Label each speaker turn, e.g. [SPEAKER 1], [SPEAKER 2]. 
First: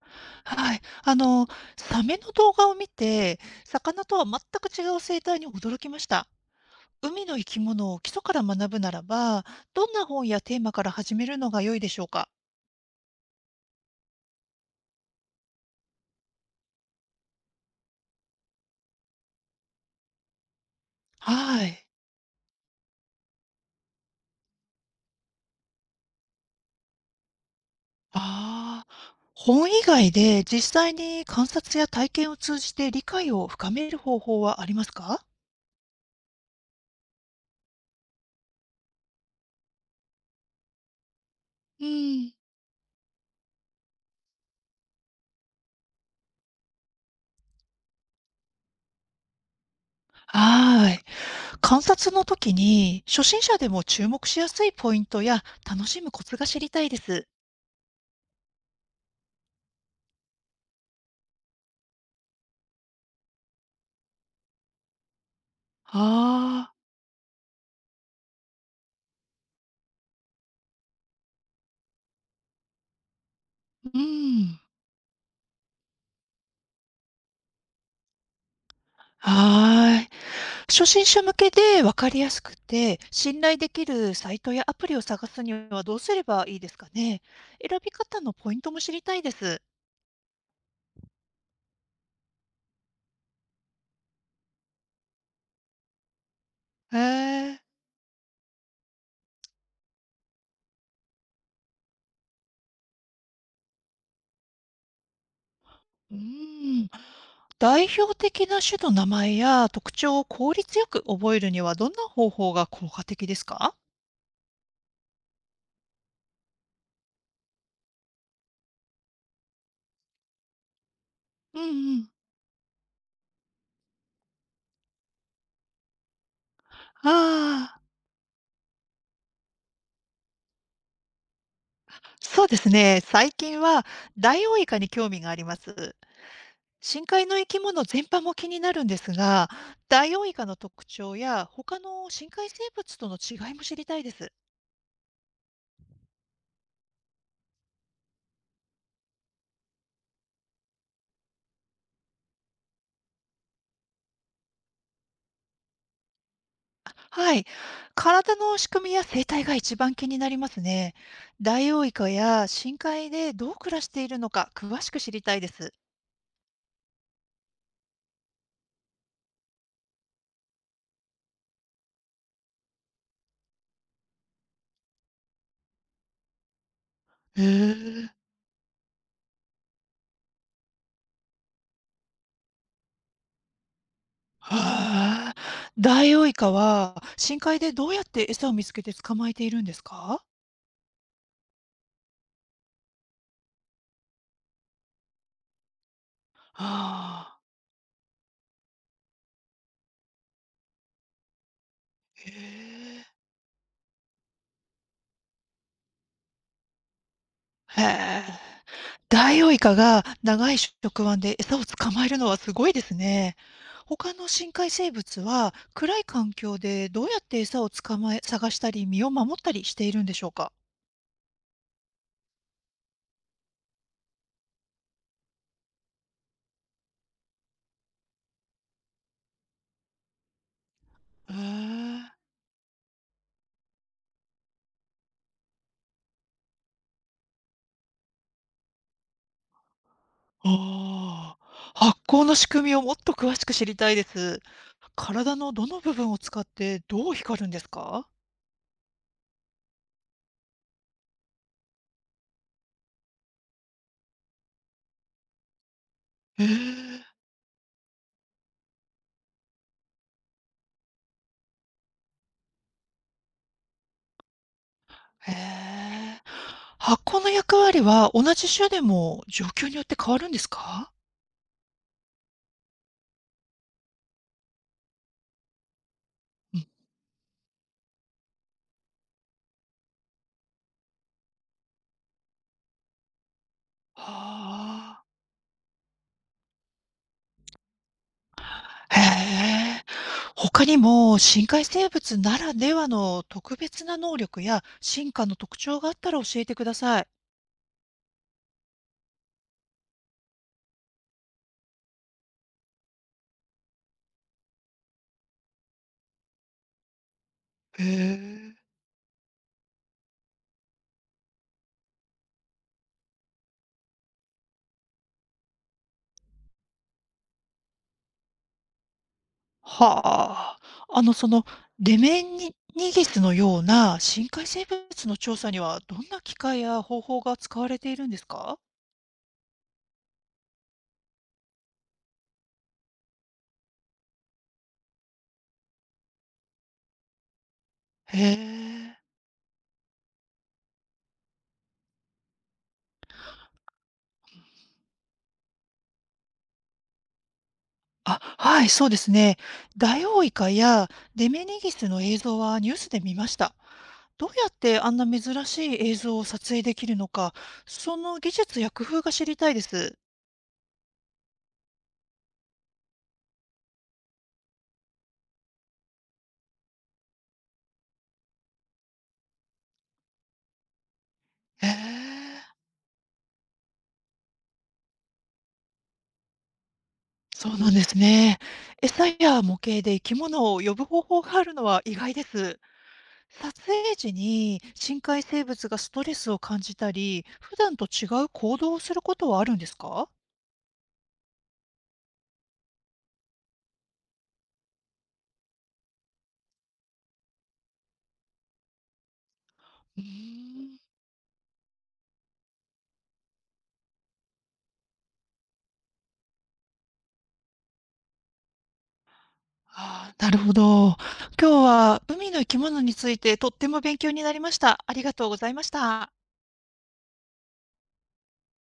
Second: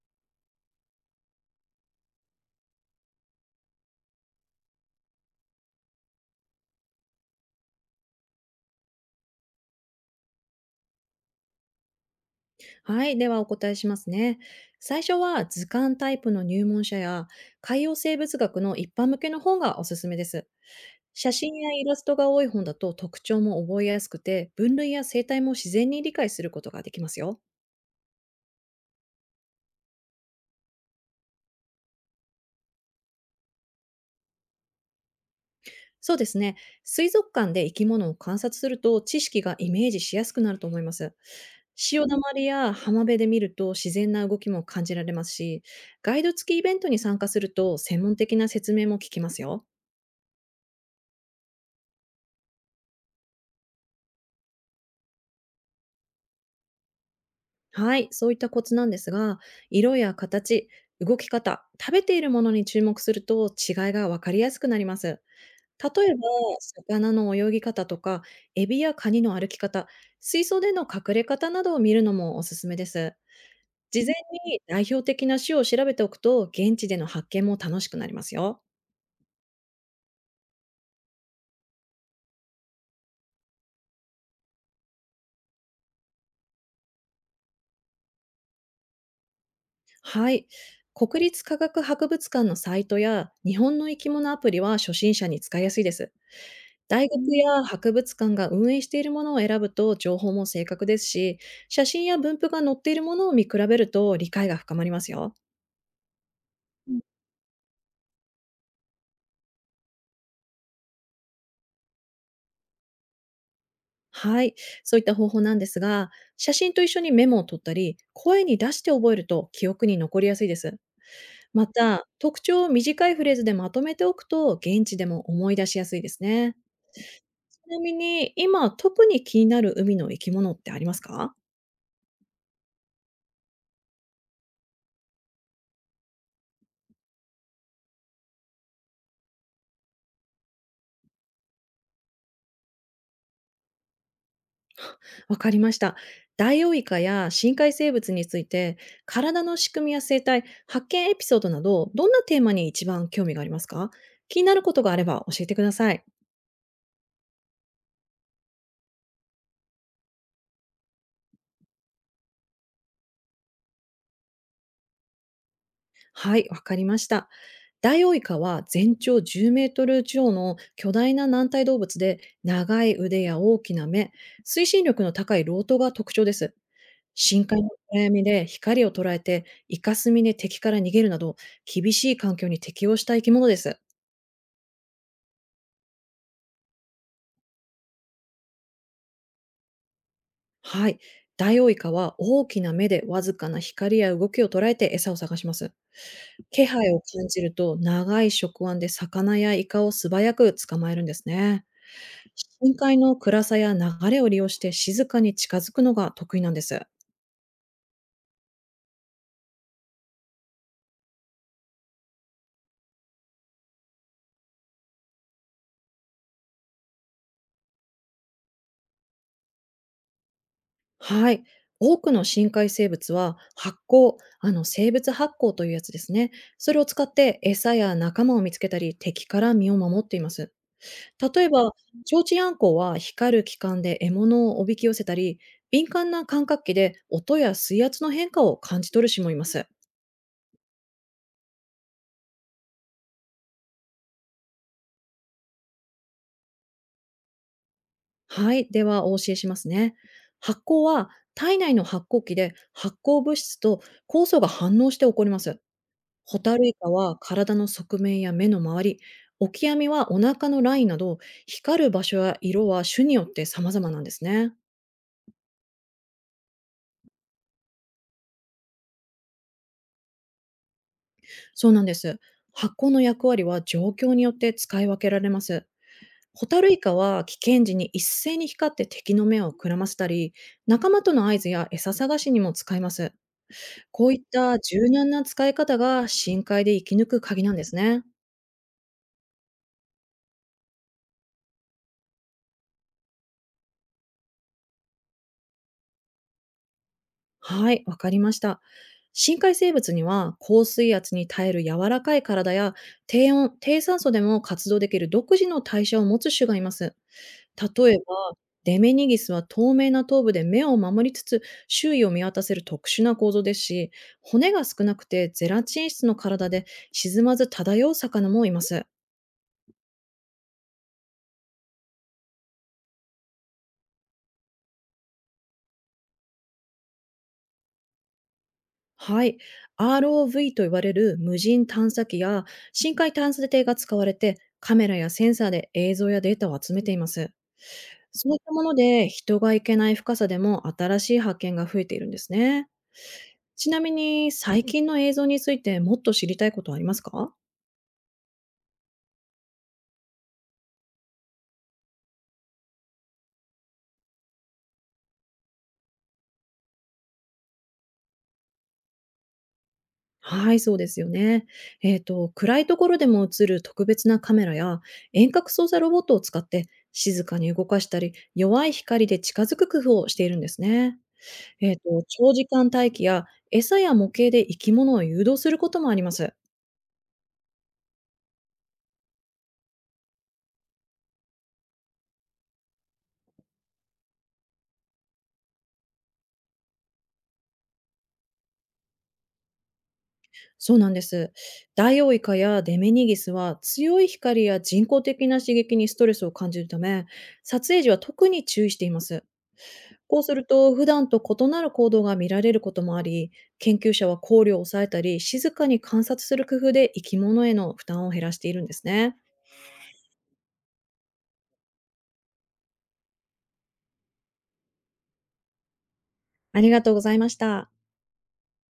[SPEAKER 1] はい。サメの動画を見て、魚とは全く違う生態に驚きました。海の生き物を基礎から学ぶならば、どんな本やテーマから始めるのが良いでしょうか？
[SPEAKER 2] はい、ではお答えしますね。最初は図鑑タイプの入門書や海洋生物学の一般向けの本がおすすめです。写真
[SPEAKER 1] は
[SPEAKER 2] やイ
[SPEAKER 1] い。
[SPEAKER 2] ラストが多い本だと特徴も覚えやすくて分類や生態も自然に理解することができますよ。
[SPEAKER 1] ああ、本以外で実際に観察や体験を通じて理解を深める方法はありますか？
[SPEAKER 2] そうですね。水族館で生き物を観察すると知識がイメージしやすくなると思います。
[SPEAKER 1] う
[SPEAKER 2] 潮だま
[SPEAKER 1] ん。
[SPEAKER 2] りや浜辺で見ると自然な動きも感じられますし、ガイド付きイベントに参加すると専門的な説明も聞きますよ。
[SPEAKER 1] はーい。観察の時に初心者でも注目しやすいポイントや楽しむコツが知りたいです。
[SPEAKER 2] はい、そういったコツなんですが、色や形、動き方、食べているものに注目すると違いが分かりやすくなります。例えば、
[SPEAKER 1] ああ、
[SPEAKER 2] 魚の泳ぎ方とか、エビやカニの歩き方、水槽での隠れ方などを見るのもおすすめです。
[SPEAKER 1] う
[SPEAKER 2] 事前
[SPEAKER 1] ん。
[SPEAKER 2] に代表的な種を調べておくと、現地での発見も楽しくなりますよ。
[SPEAKER 1] はーい。初心者向けで分かりやすくて、信頼できるサイトやアプリを探すにはどうすればいいですかね。選び方のポイントも知りたいです。
[SPEAKER 2] はい。国立科学博物館のサイトや日本の生き物アプリは初心者に使いやすいです。
[SPEAKER 1] へ
[SPEAKER 2] 大学
[SPEAKER 1] え。
[SPEAKER 2] や博物館が運営しているものを選ぶと情報も正確ですし、写真や分布が載っているものを見比べると理解が深まりますよ。
[SPEAKER 1] うん。代表的な種の名前や特徴を効率よく覚えるにはどんな方法が効果的ですか？
[SPEAKER 2] はい。そういった方法なんですが、写真と一緒にメモを取ったり、声に出して覚えると記憶に残りやすいです。
[SPEAKER 1] うん
[SPEAKER 2] ま
[SPEAKER 1] う
[SPEAKER 2] た、
[SPEAKER 1] ん。
[SPEAKER 2] 特徴を短いフレーズでまとめておくと、現地でも思い出しやすいですね。ち
[SPEAKER 1] あ
[SPEAKER 2] な
[SPEAKER 1] あ、
[SPEAKER 2] みに、今特に気になる海の生き物ってありますか？
[SPEAKER 1] そうですね。最近はダイオウイカに興味があります。深海の生き物全般も気になるんですが、ダイオウイカの特徴や他の深海生物との違いも知りたいです。
[SPEAKER 2] わかりました。ダイオウイカや深海生物について、体の仕組みや生態、発見エピソードなど、どんなテーマに一番興味がありますか？気になることがあれば教えてください。
[SPEAKER 1] あ、はい。体の仕組みや生態が一番気になりますね。ダイオウイカや深海でどう暮らしているのか詳しく知りたいです。
[SPEAKER 2] はい、わかりました。ダイオウイカは全長10メートル超の巨大な軟体動物で、長い腕や大きな目、推進力の高いロートが特徴です。
[SPEAKER 1] へ
[SPEAKER 2] 深海の暗
[SPEAKER 1] え。
[SPEAKER 2] 闇で光を捉えて、イカスミで敵から逃げるなど、厳しい環境に適応した生き物です。
[SPEAKER 1] はあ。ダイオウイカは深海でどうやって餌を見つけて捕まえているんですか？
[SPEAKER 2] はい。ダイオウイカは大きな目でわずかな光や動きを捉えて餌を探します。気配を感
[SPEAKER 1] ああ、
[SPEAKER 2] じると長い触腕で魚やイカを素早く捕まえるんですね。
[SPEAKER 1] へ
[SPEAKER 2] 深海
[SPEAKER 1] え。
[SPEAKER 2] の暗さや流れを利用して静かに近づくのが得意なんです。
[SPEAKER 1] へえ。ダイオウイカが長い触腕で餌を捕まえるのはすごいですね。他の深海生物は暗い環境でどうやって餌を捕まえ、探したり身を守ったりしているんでしょうか？
[SPEAKER 2] はい。多くの深海生物は発光、あの生物発光というやつですね。それを使って餌や仲間を見つけたり敵から身を守っています。
[SPEAKER 1] へ
[SPEAKER 2] 例えば、
[SPEAKER 1] え。
[SPEAKER 2] 提灯あんこは光る器官で獲物をおびき寄せたり、敏感な感覚器で音や水圧の変化を感じ取る種もいます。
[SPEAKER 1] ああ。発光の仕組みをもっと詳しく知りたいです。体のどの部分を使ってどう光るんですか？
[SPEAKER 2] はい、ではお教えしますね。発酵は体内の発酵器で発酵物質と酵素が反応して起こります。ホ
[SPEAKER 1] へ
[SPEAKER 2] タルイカ
[SPEAKER 1] え。
[SPEAKER 2] は体の側面や目の周り、オキアミはお腹のラインなど、光る場所や色は種によって様々なんですね。
[SPEAKER 1] へえ。発光の役割は同じ種でも状況によって変わるんですか？
[SPEAKER 2] そうなんです。発酵の役割は状況によって使い分けられます。ホタルイカは危険時に一斉に光って敵の目をくらませたり、仲間との合図や餌探しにも使います。こういった柔
[SPEAKER 1] はあ。
[SPEAKER 2] 軟な使い方が深海で生き抜く鍵なんですね。
[SPEAKER 1] へえ。他にも深海生物ならではの特別な能力や進化の特徴があったら教えてください。
[SPEAKER 2] はい、わかりました。深海生物には高水圧に耐える柔らかい体や低温、低酸素でも活動できる独自の代謝を持つ種がいます。
[SPEAKER 1] へ
[SPEAKER 2] 例えば、
[SPEAKER 1] え。
[SPEAKER 2] デメニギスは透明な頭部で目を守りつつ、周囲を見渡せる特殊な構造ですし、骨が少なくてゼラチン質の体で沈まず漂う魚もいます。
[SPEAKER 1] はあ。あの、その、レメンニニギスのような深海生物の調査にはどんな機械や方法が使われているんですか？
[SPEAKER 2] はい。ROV と言われる無人探査機や深海探査艇が使われて、カメラやセンサーで映像やデータを集めています。
[SPEAKER 1] へ
[SPEAKER 2] そういったもの
[SPEAKER 1] え。
[SPEAKER 2] で、人が行けない深さでも新しい発見が増えているんですね。ちなみに、最近の映像についてもっと知りたいことはありますか？
[SPEAKER 1] あ、はい、そうですね。ダイオウイカやデメニギスの映像はニュースで見ました。どうやってあんな珍しい映像を撮影できるのか、その技術や工夫が知りたいです。
[SPEAKER 2] はい、そうですよね。暗いところでも映る特別なカメラや遠隔操作ロボットを使って、静かに動かしたり、弱い光で近づく工夫をしているんですね。
[SPEAKER 1] へえ、
[SPEAKER 2] 長時間待機や餌や模型で生き物を誘導することもあります。
[SPEAKER 1] そうなんですね。餌や模型で生き物を呼ぶ方法があるのは意外です。撮影時に深海生物がストレスを感じたり、普段と違う行動をすることはあるんですか？
[SPEAKER 2] そうなんです。ダイオウイカやデメニギスは強い光や人工的な刺激にストレスを感じるため、撮影時は特に注意しています。
[SPEAKER 1] うー
[SPEAKER 2] こうすると
[SPEAKER 1] ん。
[SPEAKER 2] 普段と異なる行動が見られることもあり、研究者は考慮を抑えたり、静かに観察する工夫で生き物への負担を減らしているんですね。
[SPEAKER 1] ああ、なるほど。今日は海の生き物についてとっても勉強になりました。ありがとうございました。
[SPEAKER 2] ありがとうございました。